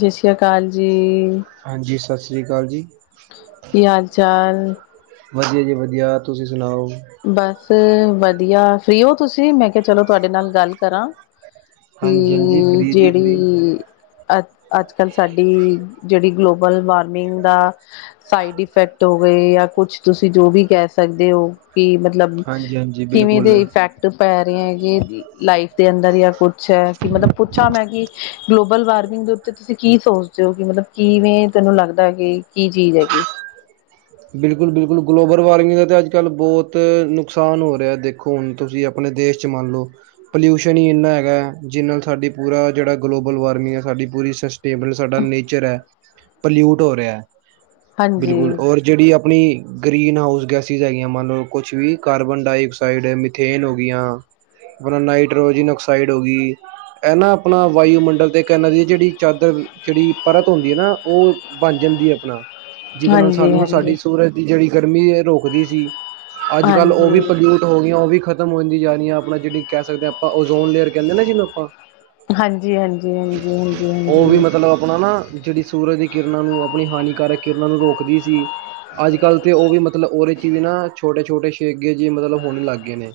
ਸਸ ਸ੍ਰੀ ਅਕਾਲ ਜੀ। ਸਸ਼੍ਰੀ ਅਕਾਲ ਜੀ। ਕੀ ਹਾਲ ਚਾਲ ਵਧੀਆ ਜੀ ਵਧੀਆ। ਤੁਸੀਂ ਸੁਣਾਓ? ਬਸ ਵਧੀਆ ਫਰੀ ਹੋ ਤੁਸੀਂ? ਮੈਂ ਕਿਹਾ ਚਲੋ ਤੁਹਾਡੇ ਨਾਲ ਗੱਲ ਕਰਾਂ। ਹਾਂਜੀ ਹਾਂਜੀ ਅਤੇ ਫ੍ਰੀ ਜੀ ਫ੍ਰੀ ਜਿਹੜੀ- ਅ ਅੱਜ ਕੱਲ੍ਹ ਸਾਡੀ ਜਿਹੜੀ ਗਲੋਬਲ ਵਾਰਮਿੰਗ ਦਾ ਸਾਈਡ ਇਫੈਕਟ ਹੋ ਗਏ ਜਾਂ ਕੁਛ ਤੁਸੀਂ ਜੋ ਵੀ ਕਹਿ ਸਕਦੇ ਹੋ- ਕਿ ਮਤਲਬ ਹਾਂਜੀ ਹਾਂਜੀ ਕਿਵੇਂ ਬਿਲਕੁਲ ਦੇ ਇਫੈਕਟ ਪੈ- ਰਹੇ ਹੈਗੇ ਲਾਈਫ ਦੇ ਅੰਦਰ ਜਾਂ ਕੁਛ ਹੈ ਕਿ ਮਤਲਬ ਪੁੱਛਾਂ ਮੈਂ ਕਿ ਗਲੋਬਲ ਵਾਰਮਿੰਗ ਦੇ ਉੱਤੇ ਤੁਸੀਂ ਕੀ ਸੋਚਦੇ ਹੋ ਕਿ ਮਤਲਬ ਕਿਵੇਂ ਤੈਨੂੰ ਲੱਗਦਾ ਕਿ ਕੀ ਚੀਜ਼ ਹੈਗੀ? ਬਿਲਕੁਲ ਬਿਲਕੁਲ ਗਲੋਬਲ ਵਾਰਮਿੰਗ ਦਾ ਤਾਂ ਅੱਜ ਕੱਲ੍ਹ ਬਹੁਤ ਨੁਕਸਾਨ ਹੋ ਰਿਹਾ ਦੇਖੋ ਹੁਣ ਤੁਸੀਂ ਆਪਣੇ ਦੇਸ਼ 'ਚ ਮੰਨ ਲਓ ਪੋਲਿਊਸ਼ਨ ਹੀ ਇੰਨਾ ਹੈਗਾ ਜਿੰਨਾ ਨਾਲ ਸਾਡੀ ਪੂਰਾ ਜਿਹੜਾ ਗਲੋਬਲ ਵਾਰਮਿੰਗ ਐ ਸਾਡੀ ਪੂਰੀ ਸਸਟੇਬਲ ਸਾਡਾ ਨੇਚਰ ਐ ਪਲਿਊਟ ਹੋ ਰਿਹਾ। ਹਾਂਜੀ। ਬਿਲਕੁਲ ਔਰ ਜਿਹੜੀ ਆਪਣੀ ਗ੍ਰੀਨ ਹਾਊਸ ਗੈਸਿਸ ਹੈਗੀਆਂ ਮੰਨ ਲਓ ਕੁਛ ਵੀ ਕਾਰਬਨ ਡਾਇਆਕਸਾਈਡ, ਮਿਥੇਨ ਹੋਗੀਆਂ ਆਪਣਾ ਨਾਈਟ੍ਰੋਜਨ ਆਕਸਾਈਡ ਹੋ ਗਈ, ਇਹ ਨਾ ਆਪਣਾ ਵਾਯੂਮਡਲ ਤੇ ਇਹਨਾਂ ਦੀ ਜਿਹੜੀ ਚਾਦਰ ਜਿਹੜੀ ਪਰਤ ਹੁੰਦੀ ਐ ਨਾ ਉਹ ਬਣ ਜਾਂਦੀ ਹੈ ਆਪਣਾ- ਜਿਹਦੇ ਨਾਲ ਹਾਂਜੀ ਸਾਨੂੰ ਨਾ- ਹਾਂਜੀ ਸਾਡੀ ਸੂਰਜ ਦੀ ਜਿਹੜੀ- ਗਰਮੀ ਇਹ ਰੋਕਦੀ ਸੀ- ਅੱਜ ਕੱਲ ਉਹ ਹਾਂਜੀ ਵੀ ਪੋਲਿਊਟ ਹੋ ਗਈਆਂ, ਉਹ ਵੀ ਖ- ਖਤਮ ਹੋਦੀਆ ਜਾ ਰਹੀਆਂ ਆਪਣਾ ਜਿਹੜੀ ਕਹਿ ਸਕਦੇ ਆ ਆਪਾਂ ਓਜ਼ੋਨੇਅਰ ਕਹਿੰਦੇ ਨਾ ਜਿਹਨੂੰ ਆਪਾਂ- ਹਾਂਜੀ ਹਾਂਜੀ ਹਾਂਜੀ ਹਾਂਜੀ ਉਹ ਵੀ ਹਾਂਜੀ ਮਤਲਬ ਆਪਣਾ ਨਾ ਜਿਹੜੀ ਸੂਰਜ ਦੀ ਕਿਰਨ- ਕਿਰਨਾਂ ਨੂੰ ਆਪਣੀ ਹਾਨੀਕਾਰਕ ਕਿਰਨਾਂ ਨੂੰ ਰੋਕਦੀ ਸੀ। ਅੱਜ ਕੱਲ੍ਹ ਤੇ ਉਹ ਵੀ ਮਤਲਬ ਉਹਦੇ 'ਚ ਵੀ ਨਾ ਛੋਟੇ- ਛੋਟੇ ਛੇਗੇ ਜੇ ਮਤਲਬ ਹੋਣ ਲੱਗ ਗਏ ਨੇ।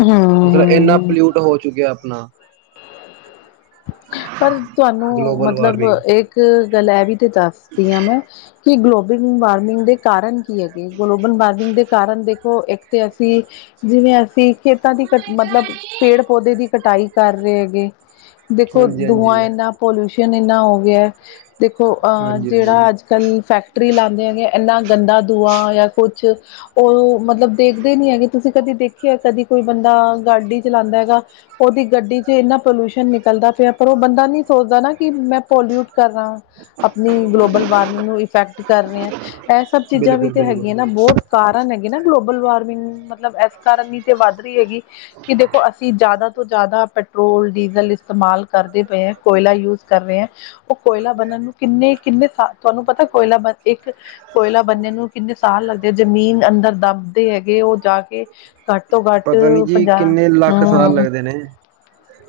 ਹਮ ਮਤਲਬ ਇੰਨਾ ਹਮ ਪਲਿਊਟ ਹੋ ਚੁੱਕਿਆ। ਆਪਣਾ- ਪਰ ਤੁਹਾਨੂੰ ਗਲੋਬਲ ਮਤਲਬ ਵਾਰਮਿੰਗ ਇੱਕ ਗੱਲ ਇਹ ਵੀ ਤੇ ਦੱਸਦੀ ਹਾਂ ਮੈਂ- ਕਿ ਗਲੋਬਲ ਵਾਰਮਿੰਗ ਦੇ ਕਾਰਨ- ਕੀ ਹੈਗੇ ਗਲੋਬਲ ਵਾਰਮਿੰਗ ਦੇ- ਕਾਰਨ ਦੇਖੋ ਇੱਕ ਤੇ ਅਸੀਂ ਜਿਵੇਂ ਅਸੀਂ- ਖੇਤਾਂ ਦੀ ਕ ਮਤਲਬ ਪੇੜ-ਪੌਦੇ ਦੀ ਕਟਾਈ ਕਰ ਰਹੇ ਹੈਗੇ- [inaudible] ਹਾਂਜੀ ਦੂੰਆਂ ਹਾਂਜੀ। ਇੰਨਾ ਪੋਲਿ--ਊਸ਼ਨ ਇੰਨਾ ਹੋ ਗਿਆ ਦੇਖੋ ਹਾਂਜੀ ਹਾਂਜੀ ਜਿਹੜਾ ਅੱਜ ਕੱਲ੍ਹ ਫੈਕਟਰੀ ਲਾਂਦੇ ਹੈਗੇ ਇੰਨਾ ਗੰਦਾ ਦੂਆ ਜਾਂ ਕੁਛ ਉਹ ਮਤਲਬ ਦੇਖਦੇ ਨੀ ਹੈਗੇ ਤੁਸੀਂ ਕਦੇ ਦੇਖ ਦੇਖਿਆ ਕਦੀ ਕੋਈ ਬੰਦਾ ਗਾਡੀ ਚਲਾਂਦਾ ਹੈਗਾ ਉਹਦੀ ਗੱਡੀ ਚ ਇੰਨਾ ਪੋਲਿਊਸ਼ਨ ਨਿਕਲਦਾ। ਪਰ ਉਹ ਬੰਦਾ ਨੀ ਸੋਚਦਾ ਨਾ ਕਿ ਮੈਂ ਪੋਲਿਊਟ ਕਰਨਾ ਆਪਣੀ ਗਲੋਬਲ ਵਾਰਮਿੰਗ ਨੂੰ ਇਫੈਕਟ ਕਰ ਰਿਹਾ ਇਹ ਸਭ ਚੀਜ਼ਾਂ ਵੀ ਬਿਲਕੁਲ ਤੇ ਬਿਲਕੁਲ ਹੈਗੀਆਂ ਨਾ ਬਹੁਤ ਕਾਰਨ ਹੈਗੇ ਨਾ ਗਲੋਬਲ ਲ ਵਾਰਮਿੰਗ ਮਤਲਬ ਇਸ ਕਾਰਨ ਹੀ ਤੇ ਵੱਧ ਰਹੀ ਹੈਗੀ ਕਿ ਦੇਖੋ ਅਸੀਂ ਜ਼ਿਆਦਾ ਤੋਂ ਜ਼ਿਆਦਾ ਪ ਪੈਟਰੋਲ ਡੀਜ਼ਲ ਇਸਤੇਮਾਲ ਕਰਦੇ ਪਏ ਹੈ ਕੋਇਲਾ ਯੂਜ ਕਰ ਰਹੇ ਹੈ ਉਹ ਕੋਇਲਾ ਬਣਨ ਨੂੰ ਕਿੰਨੇ ਕਿੰਨੇ ਸ ਤੁਹਾਨੂੰ ਪਤਾ ਕੋਇਲਾ ਬ ਇੱਕ ਕੋਇਲਾ [unintelligible] ਬੰਦੇ ਨੂੰ ਕਿੰਨੇ ਸਾਹਾਲ ਲੱਗਦੇ ਆ ਜ਼ਮੀਨ ਅੰਦਰ ਦੱਬਦੇ ਹੈਗੇ ਉਹ ਜਾ ਕੇ ਘੱਟ ਤੋਂ ਘੱਟ ਪਤਾ ਨੀ ਜੀ ਪੰਜਾਹ ਕਿੰਨੇ ਲੱਖ ਸਾਲ ਹੂੰ ਲੱਗਦੇ ਨੇ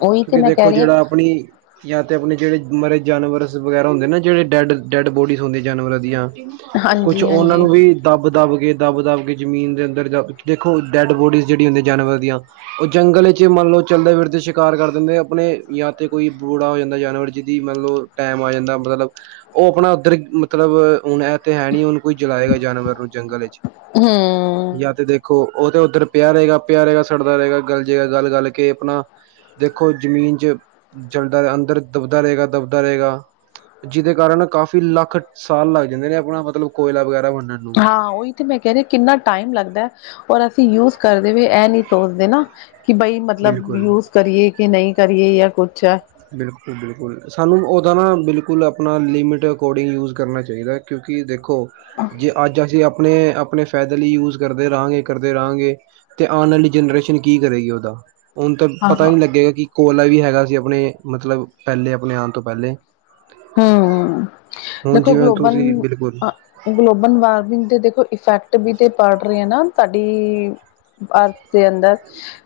ਉਹੀ ਤੇ ਕਿਉਂਕਿ ਮੈਂ ਕਹਿ ਦੇਖੋ ਰਹੀ ਹਾਂ ਜਿਹੜਾ ਆਪਣੀ ਜਾਂ ਤੇ ਆਪਣੇ ਜਿਹੜੇ ਮਰੇ ਜਾਨਵਰ ਵਗੈਰਾ ਹੁੰਦੇ ਨਾ ਜਿਹੜੇ ਡੈਡ ਡੈਡ ਬੋਡੀਜ਼ ਹੁੰਦੀਆਂ ਜਾਨਵਰਾਂ ਦੀਆਂ ਹਾਂ ਕੁਛ ਹਾਂਜੀ ਉਹਨਾਂ ਹਾਂਜੀ ਨੂੰ ਵੀ ਦੱਬ ਦੱਬ ਦੱਬ ਦੱਬ ਕੇ ਜ਼ਮੀਨ ਦੇ ਅੰਦਰ ਦੇਖੋ ਡੈਡ ਬੋਡੀਜ਼ ਜਿਹੜੀ ਹੁੰਦੀਆਂ ਜਾਨਵਰ ਦੀਆਂ ਉਹ ਜੰਗਲ ਚ ਮੰਨ ਲਓ ਚੱਲਦੇ ਫਿਰਦੇ ਕਾਰ ਕਰ ਦਿੰਦੇ ਆਪਣੇ ਜਾਂ ਤੇ ਕੋਈ ਬੁੜਾ ਹੋ ਜਾਂਦਾ ਜਾਨਵਰ ਜਿਹਦੀ ਮਤਲਬ ਟੈਮ ਆ ਜਾਂਦਾ ਮਤਲਬ ਉਹ ਆਪਣਾ ਉੱਧਰ ਮਤਲਬ ਹੁਣ ਇਹ ਤੇ ਹੈ ਨੀ ਹੁਣ ਕੋਈ ਜਲਾਏਗਾ ਜਾਨਵਰ ਨੂੰ ਜੰਗਲ ਵਿੱਚ ਹੂੰ ਜਾਂ ਤੇ ਦੇਖੋ ਉਹ ਤੇ ਉੱਧਰ ਪਿਆ ਰਹੇਗਾ ਪਿਆ ਰਹੇਗਾ ਸੜਦਾ ਰਹੇਗਾ ਗੱਲ ਜੇ ਗੱਲ ਗੱਲਕੇ ਆਪਣਾ ਦੇਖੋ ਜਮੀਨ ਚ ਜਲਦਾ ਅੰਦਰ ਦੱਬਦਾ ਰਹੇਗਾ ਦੱਬਦਾ ਰਹੇਗਾ ਜਿਹਦੇ ਕਾਰਨ ਕਾਫ਼ੀ ਲੱਖ ਸਾਲ ਲੱਗ ਜਾਂਦੇ ਨੇ ਆਪਣਾ ਮਤਲਬ ਕੋਇਲਾ ਵਗੈਰਾ ਬਣ ਹਾਂ ਉਹੀ ਤੇ ਮੈਂ ਕਹਿ ਰਹੀ ਕਿੰਨਾ ਟਾਈਮ ਲੱਗਦਾ ਔਰ ਅਸੀਂ ਯੂਜ ਕਰਦੇ ਹੋਏ ਇਹ ਨਹੀਂ ਸੋਚਦੇ ਨਾ ਕਿ ਬਈ ਮਤਲਬ ਬਿਲਕੁਲ ਯੂਜ ਕਰੀਏ ਕਿ ਨਹੀਂ ਕਰੀਏ ਜਾਂ ਕੁੱਛਾ [unintelligible] ਬਿਲਕੁਲ ਬਿਲਕੁਲ ਸਾਨੂੰ ਉਹਦਾ ਨਾ ਬਿਲਕੁਲ ਆਪਣਾ ਲਿਮਿਟ ਅਕੋਰਡਿੰਗ ਯੂਜ ਕਰਨਾ ਚਾਹੀਦਾ ਕਿਉਂਕਿ ਦੇੋਖੋ ਜ ਅੱਜ ਅਸੀਂ ਆਪਣੇ ਆਪਣੇ ਫਾਇਦੇ ਲਈ ਯੂਜ ਕਰਦੇ ਰਹਾਂਗੇ ਕਰਦੇ ਰਹਾਂਗੇ ਤੇ ਆਉਣ ਆਲੀ ਜਨਰੇਸ਼ਨ ਕੀ ਕਰੇਗੀ ਉਹਦਾ ਹੁਣ ਤਾਂ ਹਾਂ ਪਤਾ ਹਾਂ ਨੀ ਲੱਗੇਗਾ ਕਿ ਕੋਲ ਆਈ ਹੈਗਾ ਅਸੀ ਆਪਣੇ ਮਤਲਬ ਪਹਿਲੇ ਆਪਣੇ ਆਉਣ ਤੋਂ ਪਹਿਲੇ ਹਂ ਹੁਣ ਦੇਖੋ ਜਿਵੇਂ ਗਲੋਬਲ ਤੁਸੀਂ ਬਿਲਕੁਲ ਅ ਗਲੋਬਲ ਵਾਰਮਿੰਗ ਦੇ ਦੇਖੋ [unintelligible] ਫੈਕਟ ਵੀ ਤੇ ਪੜ ਰੇ ਆ ਨਾ। ਸਾਡੀ ਅਰਥ ਦੇ ਅੰਦਰ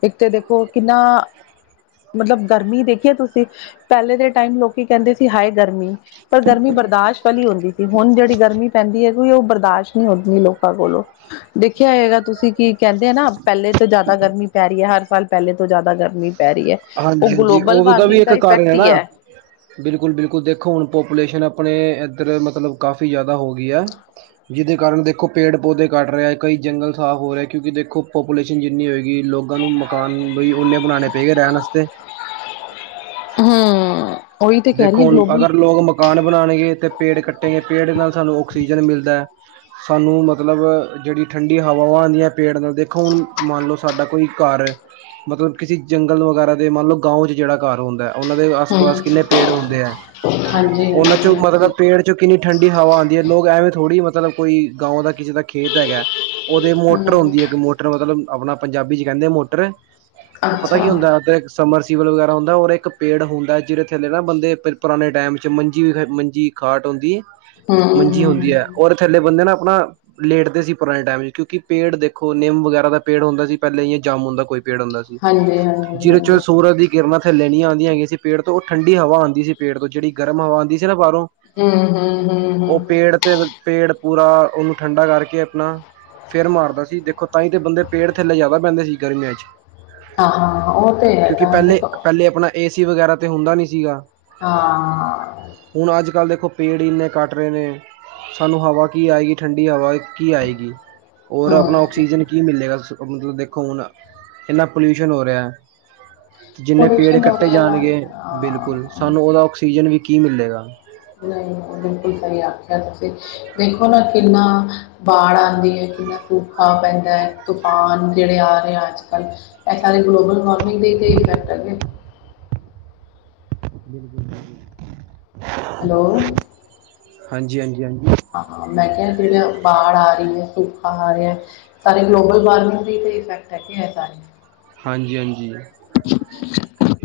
ਇੱਕ ਤੇ ਦੇਖੋ ਕਿੰਨਾ ਮਤਲਬ ਗਰਮੀ ਦੇਖੀਏ ਤੁਸੀ ਪਹਿਲੇ ਦੇ ਟਾਈਮ ਲੋਕੀ ਕਹਂਦੇ ਸੀ ਹਾਏ ਗਰਮੀ। ਪਰ ਗਰਮੀ ਬਰਦਾਸ਼ ਵਾਲੀ ਹੋਂਦੀ ਸੀ ਹੁਣ ਜੇੜੀ ਗਰਮੀ ਪੈਂਦੀ ਏ। ਓ ਈਓ ਬਰਦਾਸ਼ਤ ਨਹੀਂ ਹੋਂਦੀ ਲੋਕਾਂ ਕੋਲੋਂ ਦੇਖ ਦੇਖਿਆ ਹੋਗਾ ਤੁਸੀ ਕੀ ਕਹੰਦੇ ਆ ਨਾ ਪਹਿਲੇ ਤੋਂ ਜਾਦਾ ਗਰਮੀ ਪੈ ਰਹੀ ਹੈ ਹਰ ਸਾਲ ਪਹਿਲੇ ਤੋਂ ਜਾਦਾ ਗਰਮ ਮੀ ਪੈਰੀ। ਹਾਂਜੀ ਹਾਂਜੀ ਓਦਾ ਵੀ ਏਕ ਕਾਰਨ ਹੈ ਨਾ ਬਿਲਕੁਲ ਬਿਲਕੁਲ ਦੇਖੋ ਹੁਣ ਪੋਪੂਲੇਸ਼ਨ ਐ ਅਪਣੇ ਇੱਧਰ ਮਤਲਬ ਕਾਫੀ ਜਾਦਾ ਹੋ ਗਈ ਹੈ ਜਿਹਦੇ ਕਾਰਨ ਦੇਖੋ ਪੇੜ ਪੌਦੇ ਕੱਟ ਰਹੇ ਕਈ ਜੰਗਲ ਸਾਫ਼ ਹੋ ਰਹੇ ਕਿਉਂਕਿ ਦੇਖੋ ਪੋਪੂਲੇਸ਼ਨ ਜਿੰਨੀ ਹੋਏਗੀ ਲੋਕਾਂ ਨੂੰ ਮਕਾਨ ਵੀ ਓਨੇ ਬਣਾਣੇ ਪੇਗੇ ਰਹਣ ਵਾਸਤੇ ਤੇ ਹਂ। ਦੇਖੋ ਹੁਣ ਅਗਰ ਲੋਗ ਮਕਾਨ ਬਣਾਉਣਗੇ ਤੇ ਪੇੜ ਕੱਟੇਂ ਗੇ ਪੇੜ ਨਾਲ ਸਾਨੂੰ ਔਕਸੀ ਆਕਸੀਜਨ ਮਿਲਦਾ ਐ। ਸਾਨੂੰ ਮਤਲਬ ਜੇੜੀ ਠੰਡੀ ਹਵਾਵਾਂ ਆਂਦੀਆਂ ਪੇੜ ਨਾਲ ਦੇਖੋ ਹੁਣ ਮੰਨ ਲਉ ਸਾਡਾ ਕੋਈ ਘਰ ਏ ਮਤਲਬ ਕਿਸੇ ਜੰਗਲ ਵਗੈਰਾ ਦੇ ਮੰਨ ਲਓ ਗਾਓਂਂ ਚ ਜੇੜਾ ਘਰ ਹੁੰਦਾ ਐ। ਓਨਾਂ ਦੇ ਆਸ ਹਮ ਪਾਸ। ਪੇੜ ਹੁੰਦੇ ਹੈ ਹਾਂਜੀ ਹਾਂਜੀ ਓਨਾਂ ਚੋਂ ਮਤਲਬ ਹਾਂਜੀ ਪੇੜ ਚੋਂ ਕਿੰਨੀ ਠੰਡੀ ਹਵਾ ਆਂਦੀ ਹੈ ਲੋਗ ਐਵੇਂ ਥੋੜ੍ਹੀ ਮਤਲਬ ਕੋਈ ਗਾਓ ਦਾ ਕਿਸੇ ਦਾ ਖੇਤ ਹੈਗਾ। ਓਦੇ ਮੋਟਰ ਹਮ ਹੁੰਦੀ ਹੈ ਇੱਕ ਮੋਟਰ ਮਤਲਬ ਅਪਣਾ ਪੰਜਾਬੀ ਚ ਕਹਿੰਦੇ ਐ ਮੋਟਰ। ਔ ਪਤਾ ਅੱਛਾ ਕੀ ਹੁੰਦਾ ਐ ਔਤੇ ਸਮਰਸ ਜੀਵਲ ਵਗੈਰਾ ਹੋਂਦਾ ਔਰ ਏਕ ਪੇੜ ਹੋਂਦਾ ਐ ਜਿਦੇ ਖੇਲੇੇਗਾ ਬੰਦੇ ਪ ਪਰਾਣੇ ਟੈਮ ਚ ਮੰਜੀ ਫੇ ਮੰਜੀ ਖਾਟ ਹੋਂਦੀ ਏ। ਹਮ ਹਮ, ਮੰਜੀ ਹੁੰਦੀ ਐ ਹਮ ਔਰੈ ਥੱਲੇ ਬੰਦੇ ਨਾ ਅਪਣਾ ਲੇਟਦੇ ਸੀ ਪੁਰਾਣੇ ਟੈਮ ਚ ਕਿਉਂਕਿ ਪੇੜ ਦੇਖੋ ਨਿੰਮ ਵਗੈਰਾ ਦਾ ਪੇੜ ਹੁੰਦਾ ਸੀ ਪਹਿਲੇ ਯ ਜਾਮੁਨ ਦਾ ਕੋਈ ਪੇੜ ਹੁੰਦਾ ਸੀ ਹਾਂਜੀ ਹਾਂਜੀ ਜਿਰੇ ਚ ਹਾਂਜੀ ਸੂਰਜ ਦੀ ਕਿਰਨਾਂ ਥੱਲੇ ਨੀ ਆਂਦੀਆਂ ਦੀ ਹੈਗੀਆਂ ਸੀ ਪੇੜ ਤੋਂ। ਠੰਡੀ ਹਵਾ ਆਂਦੀ ਸੀ ਪੇੜ ਤੋਂ ਜੇੜੀ ਗਰਮ ਹਵਾ ਆਂਦੀ ਸੀ ਨਾ ਬਾਰੋਂ ਹਮ ਹਮ ਹਮ ਉਹ ਹਮ ਪੇੜ ਤੇ ਪੇੜ ਪੂਰਾ ਓਨੂੰ ਠੰਡਾ ਕਰਕੇ ਅਪਣਾ ਫੇਰ ਮਾਰਦਾ ਸੀ ਦੇਖੋ ਤਾਂਹੀ ਤੇ ਬੰਦੇ ਪੇੜ ਥੱਲੇ ਜਾਦਾ ਬੈਂਦੇ ਸੀ ਗਰਮੀਆਂ ਚ। ਆਹ ਹਾਂ ਉਹ ਤੇ ਹੈਗਾ ਦੇਖੋ। ਏ ਸੀ ਵਗੈਰਾ। ਤੇ ਹੁੰਦਾ ਨੀ ਸੀਗਾ। ਹਾਂ। ਅਜ ਕੱਲ ਦੇਖੋ ਪੇੜ ਇੰਨੇ ਕੱਟ ਰਹੇ ਨੇ ਸਾਨੂੰ ਹਵਾ ਕੀ ਆਏਗੀ ਠੰਡੀ ਹਵਾ ਕੀ ਆਏਗੀ ਔਰ ਅਪਣਾ ਹਮ ਆਕਸੀਜਨ ਕੀ ਮਿਲੇਗਾ ਮਤਲਬ ਦੇਖੋ ਹੁਣ ਕਿੰਨਾ ਪੋਲਿਊਸ਼ਨ ਹੋ ਰਿਹਾ ਐ। ਜਿੰਨੇ ਪੇੜ ਪੋਲੂਸ਼ਨ ਹੋ ਕੱਟੇ ਰਿਹਾ ਜਾਣਗੇ। ਨਾਲ ਹਾਂ ਬਿਲਕੁਲ ਸਾਨੂੰ ਉਹਦਾ ਔਕਸਿ ਜਨ ਵੀ ਕੀ ਮਿਲੇਗਾ ਨਹੀਂ ਬਿਲਕੁਲ ਸਹੀ ਆਖਿਆ ਤੁਸੀਂ ਦੇਖੋ ਨਾ ਕਿੰਨਾ ਬਾੜ ਆਉਂਦੀ ਹੈ ਕਿੰਨਾ ਸੂਖਾ ਪੈਂਦਾ ਹੈ ਤੂਫਾਨ ਜਿਹੜੇ ਆ ਰਹੇ ਅੱਜ ਕੱਲ੍ਹ ਇਹ ਸਾਰੇ ਗਲੋਬਲ ਵਾਰਮਿੰਗ ਦੇ ਹੀ ਇਫੈਕਟ ਹੈਗੇ ਬਿਲਕੁਲ ਬਿਲਕੁਲ ਹੈਲੋ ਹਾਂਜੀ ਹਾਂਜੀ ਹਾਂਜੀ ਹਾਂ ਮੈਂ ਕਿਹਾ ਜਿਹੜੇ ਬਾ ਆ ਰਹੀ ਹੈ ਸਖਾ ਆ ਰਿਹਾ ਸਾਰੇ ਗਲੋਬਲ ਵਾਰਮਿੰਗ ਇਫੈਕਟ ਹੈ ਸਾਰੇ ਹਾਂਜੀ ਹਾਂਜੀ [inaudible]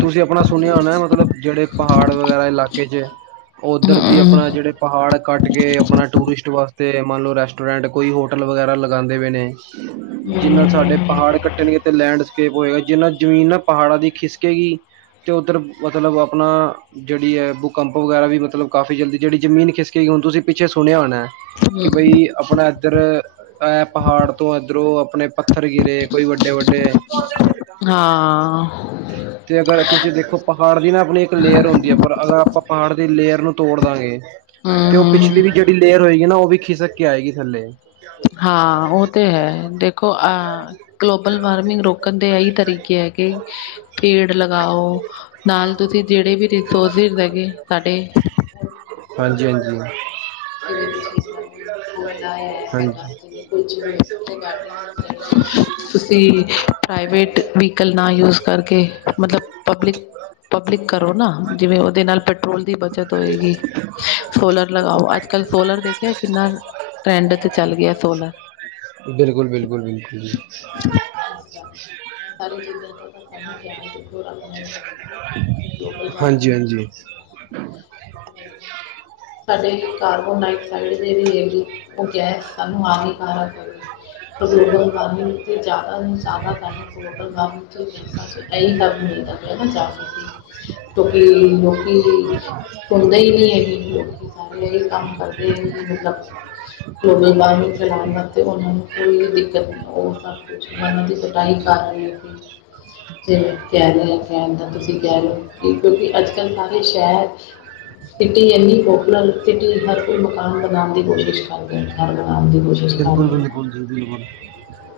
ਤੁਸੀਂ ਆਪਣਾ ਸੁਣਿਆ ਹੋਣਾ ਮਤਲਬ ਜਿਹੜੇ ਪਹਾੜ ਵਗੈਰਾ ਇਲਾਕੇ ਚ ਉੱਧਰ ਦੀ ਆਪਣਾ ਜਿਹੜੇ ਪਹਾੜ ਕੱਟ ਕੇ ਆਪਣਾ ਟੂਰਿਸਟ ਵਾਸਤੇ ਤੇ ਮੰਨ ਲਓ ਰੈਸਟੋਰੈਂਟ ਕੋਈ ਹੋਟਲ ਵਗੈਰਾ ਲਗਾਉਂਦੇ ਪਏ ਨੇ ਜਿੰਨਾ ਸਾਡੇ ਪਹਾੜ ਕੱਟੇਣਗੇ ਤੇ ਲੈਂਡਸਕੇਪ ਹੋਏਗਾ ਜਿਨਾ ਜ਼ਮੀਨ ਪਹਾੜਾਂ ਦੀ ਖਿਸਕ । ਖਿੱਸਕੇਗੀ ਅਤੇ ਉੱਧਰ ਮਤਲਬ ਆਪਣਾ ਜਿਹੜੀ ਹੈ ਭੂਕੰਪ ਵਗੈਰਾ ਵੀ ਮਤਲਬ ਕਾਫੀ ਜਲਦੀ ਜਿਹੜੀ ਜ਼ਮੀਨ ਖਿਸਕੇਗੀ ਹੁਣ ਤੁਸੀਂ ਪਿੱਛੇ ਸੁਣਿਆ ਹੋਣਾ ਕਿ ਬਈ ਆਪਣਾ ਇਧਰ ਆ ਪਹਾੜ ਤੋਂ ਇਧਰੋਂ ਆਪਣੇ ਪੱਥਰ ਗਿਰੇ ਕੋਈ ਵੱਡੇ ਵੱਡੇ ਹਾਂ ਤੇ ਅਗਰ ਤੁਸੀਂ ਦੇਖੋ ਪਹਾੜ ਦੀ ਨਾ ਆਪਣੀ ਇੱਕ ਲੇਅਰ ਹੁੰਦੀ ਹੈ ਪਰ ਅਗਰ ਆਪਾਂ ਪਹਾੜ ਦੀ ਲੇਅਰ ਨੂੰ ਤੋੜ ਦਾਂਗੇ ਤੇ ਹਮ ਉਹ ਹਮ ਪਿਛਲੀ ਵੀ ਜਿਹੜੀ ਲੇਅਰ ਹੋਏਗੀ ਨਾ ਉਹ ਵੀ ਖਿਸਕ ਕੇ ਆਏਗੀ ਥੱਲੇ ਹਾਂ ਉਹ ਤੇ ਹੈ ਦੇਖੋ ਅਹ ਗਲੋਬਲ ਵਾਰਮਿੰਗ ਰੋਕਣ ਦੇ ਇਹੀ ਤਰੀਕੇ ਹੈ ਕਿ ਪੇੜ ਲਗਾਓ ਨਾਲ ਤੁਸੀਂ ਜਿਹੜੇ ਵੀ ਰਿਸੋਰਸਿਸ ਹੈਗੇ ਸਾਡੇ, ਉਹਨੂੰ ਘੱਟ ਤੋਂ ਘੱਟ ਹਾਂਜੀ ਯੂਜ ਹਾਂਜੀ ਕਰੋ ਜਿਵੇਂ ਤੁਸੀਂ ਕੋਇਲਾ ਹਾਂਜੀ ਹੈਗਾ ਿ ਕੁ ਤੁਸੀਂ ਪ੍ਰਵੇਟ ਵਿਕਲ ਨਾ ਯੂਜ ਕਰ ਕਰਕੇ ਮਤਲਬ ਪਬਲਿਕ, ਪਬਲਿਕ ਕਰੋ ਨਾ ਜਿਵੇਂ ਉਹਦੇ ਨਾਲ ਪੈਟਰੋਲ ਦੀ ਬੱਚਤ ਹੋਏਗੀ, ਸੋਲਰ ਲਗਾਓ ਅੱਜ ਕੱਲ ਸੋਲਰ ਦੇਖਿਆ ਕਿੰਨਾ ਟਰੈਂਡ ਤੇ ਚੱਲ ਗਿਆ ਸੋਲਰ ਬਿਲਕੁਲ ਬਿਲਕੁਲ ਬਿਲਕੁਲ ਜੀ ਇਸ ਕਰਕੇ ਇਹ ਸਾਰੀ [unintelligible] ਹਾਨੀਕਾਰਕ ਹਾਂਜੀ ਹਾਂਜੀ ਹੈਗੀ ਗਲੋਬਲ ਵਾਰਮਿੰਗ ਤੇ ਜ਼ਿਆਦਾ ਨੂੰ ਜ਼ਿਆਦਾ ਤਾਨੂੰ ਗੋਬਲ ਵਾਰਮਿੰਗ ਚ ਇਹੀ ਕੰਮ ਮਿਲਦਾ ਪਯਾ ਨਾ ਜਾ ਕੇ ਕਿਉਂਕਿ ਲੋਕੀ ਸੁਣਦੇ ਹੀ ਨਹੀਂ ਹੈਗੇ ਲੋਕ ਸਾਰੇ ਇਹੀ ਕੰਮ ਕਰਦੇ ਹੈ ਕਿ ਮਤਲਬ ਲੋਕਲ- ਬਾਹਰ ਨੂੰ ਫੈਲਾਣ ਵਾਸਤੇ ਉਹਨਾਂ ਨੂੰ ਕੋਈ ਦਿੱਕਤ ਨਹੀਂ ਉਹ ਸਭ ਕੁਛ ਉਹਨਾਂ ਦੀ ਕਟਾਈ ਕਰਹੀ ਹੈ ਜਿਵੇਂ ਕਹਿ ਰਹੇ ਆ ਕਹਿਣ ਦਾ ਤੁਸੀਂ ਕਹਿ ਰਹੇ ਹੋ ਕਿ ਕਿਉਂਕਿ ਅੱਜ ਕੱਲ ਸਾਰੇ ਸ਼ਹਿਰ ਸਿਟੀ ਇੰਨੀ ਪਪੂਲਰ ਸਿਟੀ ਹਰ ਕੋਈ ਮਕਾਨ ਬਣਾਣ ਦੀ ਕੋਸ਼ਿਸ਼ ਕਰਦੇ ਆ। ਘਰ ਬਣਾਉਣ ਦੀ ਕੋਸ਼ਿਸ਼ ਬਿਲਕੁਲ ਕਰਦੇ ਆ ਨਾ ਬਿਲਕੁਲ ਜੀ ਬਿਲਕੁਲ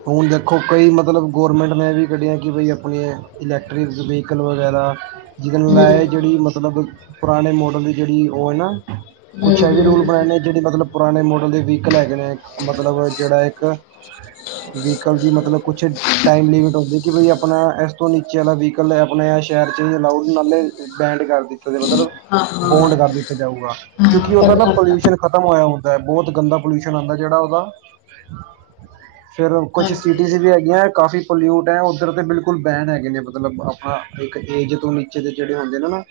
ਹੁਣ ਦੇਖੋ ਕਈ ਮਤਲਬ ਗੌਰਮੈਂਟ ਨੇ ਵੀ ਕੱਢੀਆਂ ਕਿ ਬਾਈ ਆਪਣੇ ਇਲੈਕਟ੍ਰਿਕ ਵਹੀਕਲ ਵਗੈਰਾ ਜਿਹਦੇ ਨਾਲਏ ਮਤਲਬ ਪੁਰਾਣੇ ਮੋਡਲ ਦੀ ਜਿਹੜੀ ਉਹ ਹੈ ਨਾ ਕੁਛ ਇਹਵੇ ਰੂਲ ਬਣਾਏ ਨੇ ਜਿਹੜੇ ਮਤਲਬ ਪੁਰਾਣੇ ਮੋਡਲ ਦੇ ਵਹੀਕਲ ਹੈਗੇ ਨੇ ਮਤਲਬ ਜਿਹੜਾ ਇੱਕ ਵੀਹੀਕਲ ਦੀ ਮਤਲਬ ਕੁਛ ਟਾਈਮ ਲਿਮਿਟ ਹੁੰਦੀ ਕਿ ਬਈ ਆਪਣਾ ਇਸ ਤੋਂ ਨੀਚੇ ਵਾਲਾ ਵਹੀਕਲ ਹੈ ਆਪਣੇ ਸ਼ਹਿਰ 'ਚ ਲਓ ਨਾਲੇ ਬੈਂਨ ਕਰ ਦਿੱ ਮਤਲਬ ਹਾਂ ਬੋਂਡ ਕਰ ਹਾਂ ਦਿੱਤਾ ਜਾਊਗਾ ਹਾਂ ਕਿਉਂਕਿ ਉਹਦਾ ਨਾ ਸਾਲ ਪੋਲਿਊਸ਼ਨ ਖਤਮ ਹੋਇਆ ਹੁੰਦਾ ਹੈ ਬਹੁਤ ਗੰਦਾ ਪਲੂਸ਼ਸ਼ਨ ਆਉਂਦਾ ਜਿਹੜਾ ਉਹਦਾ ਫੇਰ ਕੁਛ ਸੀਟੀਜ਼ ਹਾਂਜੀ ਵੀ ਹੈਗੀਆਂ ਕਾਫੀ ਪੋਲਿਊਟ ਹੈ ਬਿਲਕੁਲ ਬੈਣ ਹੈਗੇ ਨੇ ਮਤਲਬ ਆਪਣਾ ਇੱਕ ਏਜ ਤੋਂ ਨੀਚੇ ਦੇ ਜਿਹੜੇ ਹੁੰਦੇ ਨੇ ਨਾ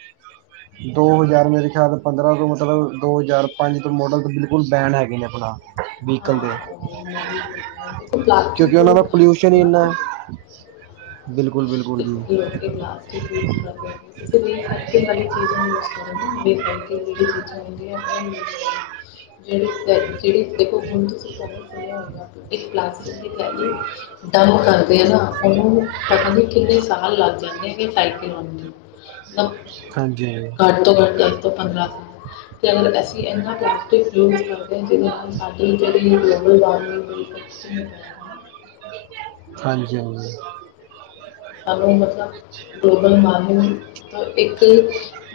ਦੋ ਹਜ਼ਾਰ ਮੇਰੇ ਖਿਆਲ ਪੰਦਰਾਂ ਤੋਂ ਮਤਲਬ ਦੋ ਹਜ਼ਾਰ ਪੰਜ ਤੋਂ ਮਾਡਲ ਤੋਂ ਬਿਲਕੁਲ ਬੈਨ ਹੈਗੇ ਨੇ ਆਪਣਾ ਵਹੀਕਲ ਦੇ ਹਾਂ ਮੈਂ ਵੀ ਕਿਉਂਕਿ ਪਲਾਸਟਿਕ ਉਹਨਾਂ ਯੂਜ ਦਾ ਘੱਟ ਪੋਲਿਊਸ਼ਨ ਕਰੋ ਹੀ ਨਾ ਇੰਨਾ ਤੁਸੀ ਬਿਲਕੁਲ ਬਿਲਕੁਲ ਜੀ ਲੋਕ ਪਲਾਸਟ ਯੂਜ ਕਰਦੇ ਤੁਸੀ ਰੀਸਾਈਕਲ ਵਾਲੀ ਚੀਜ਼ ਯੂਜ ਕਰੋ ਨਾ ਰਿਸਾਇਕਲ ਚੀਜਾ ਹੁੰ ਉਹ ਯੇਜ ਕਰੋ ਜਿਹੜੇ ਜਿਹੜੀ ਦੇਖੋ ਹੁਣ ਤੁਸੀਂ ਸਾਨੂੰ ਸੁਣਿਆ ਹੋਏਗਾ ਕਿ ਇੱਕ ਪਲਾਸਟਿਕ ਦੀ ਥੈਲੀ ਦਮ ਕਰ ਨਾ ਉਹਨੂੰ ਪਤਾ ਨੀ ਕਿੰਨੇ ਸਾਲ ਲੱਗ ਜਾਂਦੇਗੇ ਸਾਈਕਲ ਹਾਂਜੀ ਘੱਟ ਤੋਂ ਘੱਟ ਦਸ ਤੋਂ ਪੰਦਰਾਂ ਅਗਰ ਅਸੀਂ ਇਨਾ ਪਲਾਸਟਿਕ ਯੂਜ ਕਰਦੇ ਹਾਂ ਜਿਹਦੇ ਨਾਲ ਸਾਡੀ ਜਿਹੜੀ ਗਲੋਬਲ ਵਾਰਮਿੰਗ ਦੇ ਇੈਫੈਕਟ ਕਿੰਨੇ ਪੈ ਹਾਂਜੀ-ਹਾਂਜੀ। ਸਾਨੂੰ ਮਤਲਬ ਗਲੋਬਲ ਵਾਰਮਿੰਗ ਤੋਂ ਇੱਕ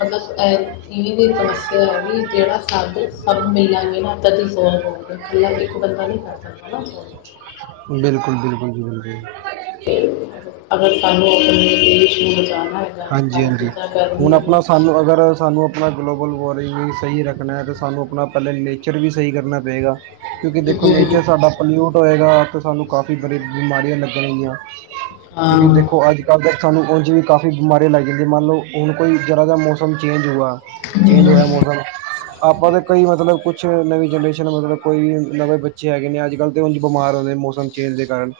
ਮਤਲਬ ਦੀ ਸਮੱਸਿਆ ਹੈ ਕਿ ਜਿਹੜਾ ਸਾਦ ਸਭ ਮਿਲਾਂਗੇ ਨਾ ਸੋਲਵ ਹੋਗੇ ਇਕੱਲਾ ਇੱਕ ਬੰਦਾ ਨੀ ਕਰ ਸਕਦਾ ਨਾ ਸੋਲਵ ਬਿਲਕੁਲ-ਬਿਲਕੁਲ ਜ਼ੀ ਜੀ਼ ਅਗਰ ਸਾਨੂੰ ਆਪਣੇ ਦੇਸ਼ ਨੂੰ ਬਚਾਣਾ ਹਾਂਜੀ -ਹਾਂਜੀ ਹੁਣ ਆਪਣਾ ਸਾਨੂੰ ਅਗਰ ਸਾਨੂੰ ਆਪਣਾ ਗਲੋਬਲ ਵਾਰਮਿੰਗ ਸਹੀ ਰੱਖਣਾ ਤਾਂ ਸਾਨੂੰ ਆਪਣਾ ਪਹਿਲਾਂ ਨੇਚਰ ਵੀ ਸਹੀ ਕਰਨਾ ਪਏਗਾ ਕਿਉਂਕਿ ਦੇਖੋ ਹੈਗੀ ਨੇਚਰ ਸਾਡਾ ਪੋਲਿਊਟ ਹੋਏਗਾ ਸਾਨੂੰ ਕਾਫੀ ਬੜ ਬਿਮਾਰੀਆਂ ਲੱਗਣ ਹੋਗਆਂ ਕਿਉਂਕਿ ਹਾਂ ਦੇਖੋ ਅੱਜ ਕੱਲ੍ਹ ਤਾਂ ਸਾਨੂੰ [unintelligible] ਫਿਰ ਬਿਮਾਰੀ ਲੱਗ ਜਾਂਦੀਆਂ ਮੰਨ ਲਓ ਹੁ ਕੋਈ ਜ਼ਰਾ ਦਾ ਮ ਮੌਸ ਚਂਜ ਹੋਊਗਾ ਚੇਂਜ ਹੋਇਆ ਮੌਸਮ ਆਪਾਂ ਤੇ ਕਈ ਮਤਲਬ ਕੁਛ ਨਵੀਂ ਜਨਰੇਸ਼ਨ ਮਤਲਬ ਕੋਈ ਵੀ ਨਵੇਂ ਬੱਚੇ ਹੈਗੇ ਨੇ ਅੱਜ ਕੱਲ੍ਹ ਤੇ ਬਿਮਾਰ ਹੁੰਦੇ ਮੌਸਮ ਚੇਂਜ ਦੇ ਕਾਰਨ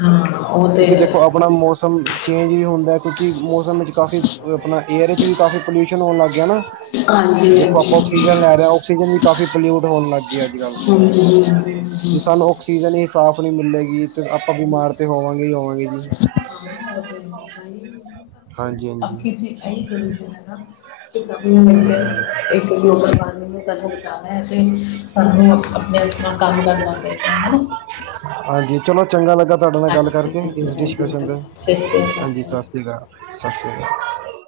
ਹਾਂ ਉਹ ਤੇ ਕਿਉਂਕਿ ਦੇਖੋ ਹੈ ਆਪਣਾ ਮੌਸਮ ਚੇਂਜ ਵੀ ਹੁੰਦਾ- ਕਿਉਂਕਿ ਮੌਸਮ ਵਿੱਚ ਕਾਫੀ ਆਪਣਾ ਹੇਅਰ ਵਿੱਚ ਵੀ ਕਾਫ਼ੀ ਪੋਲਿਊਸ਼ਨ ਹੋਣ ਲੱਗ ਗਿਆ ਨਾ ਹਾਂਜੀ ਦੇਖੋ ਆਪਾਂ, ਆਕਸੀਜਨ ਲੈ ਰਹੇ ਹਾਂ ਆਕਸੀਜਨ ਵੀ ਕਾਫ਼ੀ ਪੋਲਿਊਟ ਹੋਣ ਲੱਗ ਗਏ ਅੱਜ ਕੱਲ, ਜੇ ਹਾਂਜੀ ਸਾਨੂੰ ਆਕਸੀਜਨ ਹੀ ਸਾਫ਼- ਨਹੀਂ ਮਿਲਲੇਗੀ। ਫ਼ਿਰ ਆਪਾਂ ਬਿਮਾਰ ਤੇ ਹੋਵਾਂਗੇ ਹੀ ਹੋਵਾਂਗੇ ਜੀ। ਹਾਂਜੀ ਹਾਂਜੀ ਅਖੀਰ ਤਾਂ ਇਹੀ ਸਲਿਊਸ਼ਨ ਹੈ ਨਾ ਕਿ ਸਭ ਨੂੰ ਮਿਲ ਕੇ ਹਾਂਜੀ ਇੱਕ ਗਲੋਬਲ ਵਾਰਮਿੰਗ ਨੂੰ [unintelligible] [unintelligible] ਤੇ ਸਾਨੂੰ ਆਪਣੇ ਆਪਣਾ ਕੰਮ ਕਰਨਾ ਪਏਗਾ ਹਨਾ। ਹਾਂਜੀ ਹਾਂਜੀ ਚਲੋ ਚੰਗਾ ਲੱਗ- ਗਾ ਤੁਹਾਡੇ ਨਾਲ ਗੱਲ ਕਰਕੇ ਇਸ ਹਾਂਜੀ ਡਿਸਕਸ਼ਨ ਤੇ ਚਲੋ ਸਤਿ ਸ਼੍ਰੀ ਹਾਂਜੀ ਅਕਾਲ ਸਤਿ ਸ਼੍ਰੀ ਅਕਾਲ ਸਤਿ ਸ਼੍ਰੀ ਅਕਾਲ।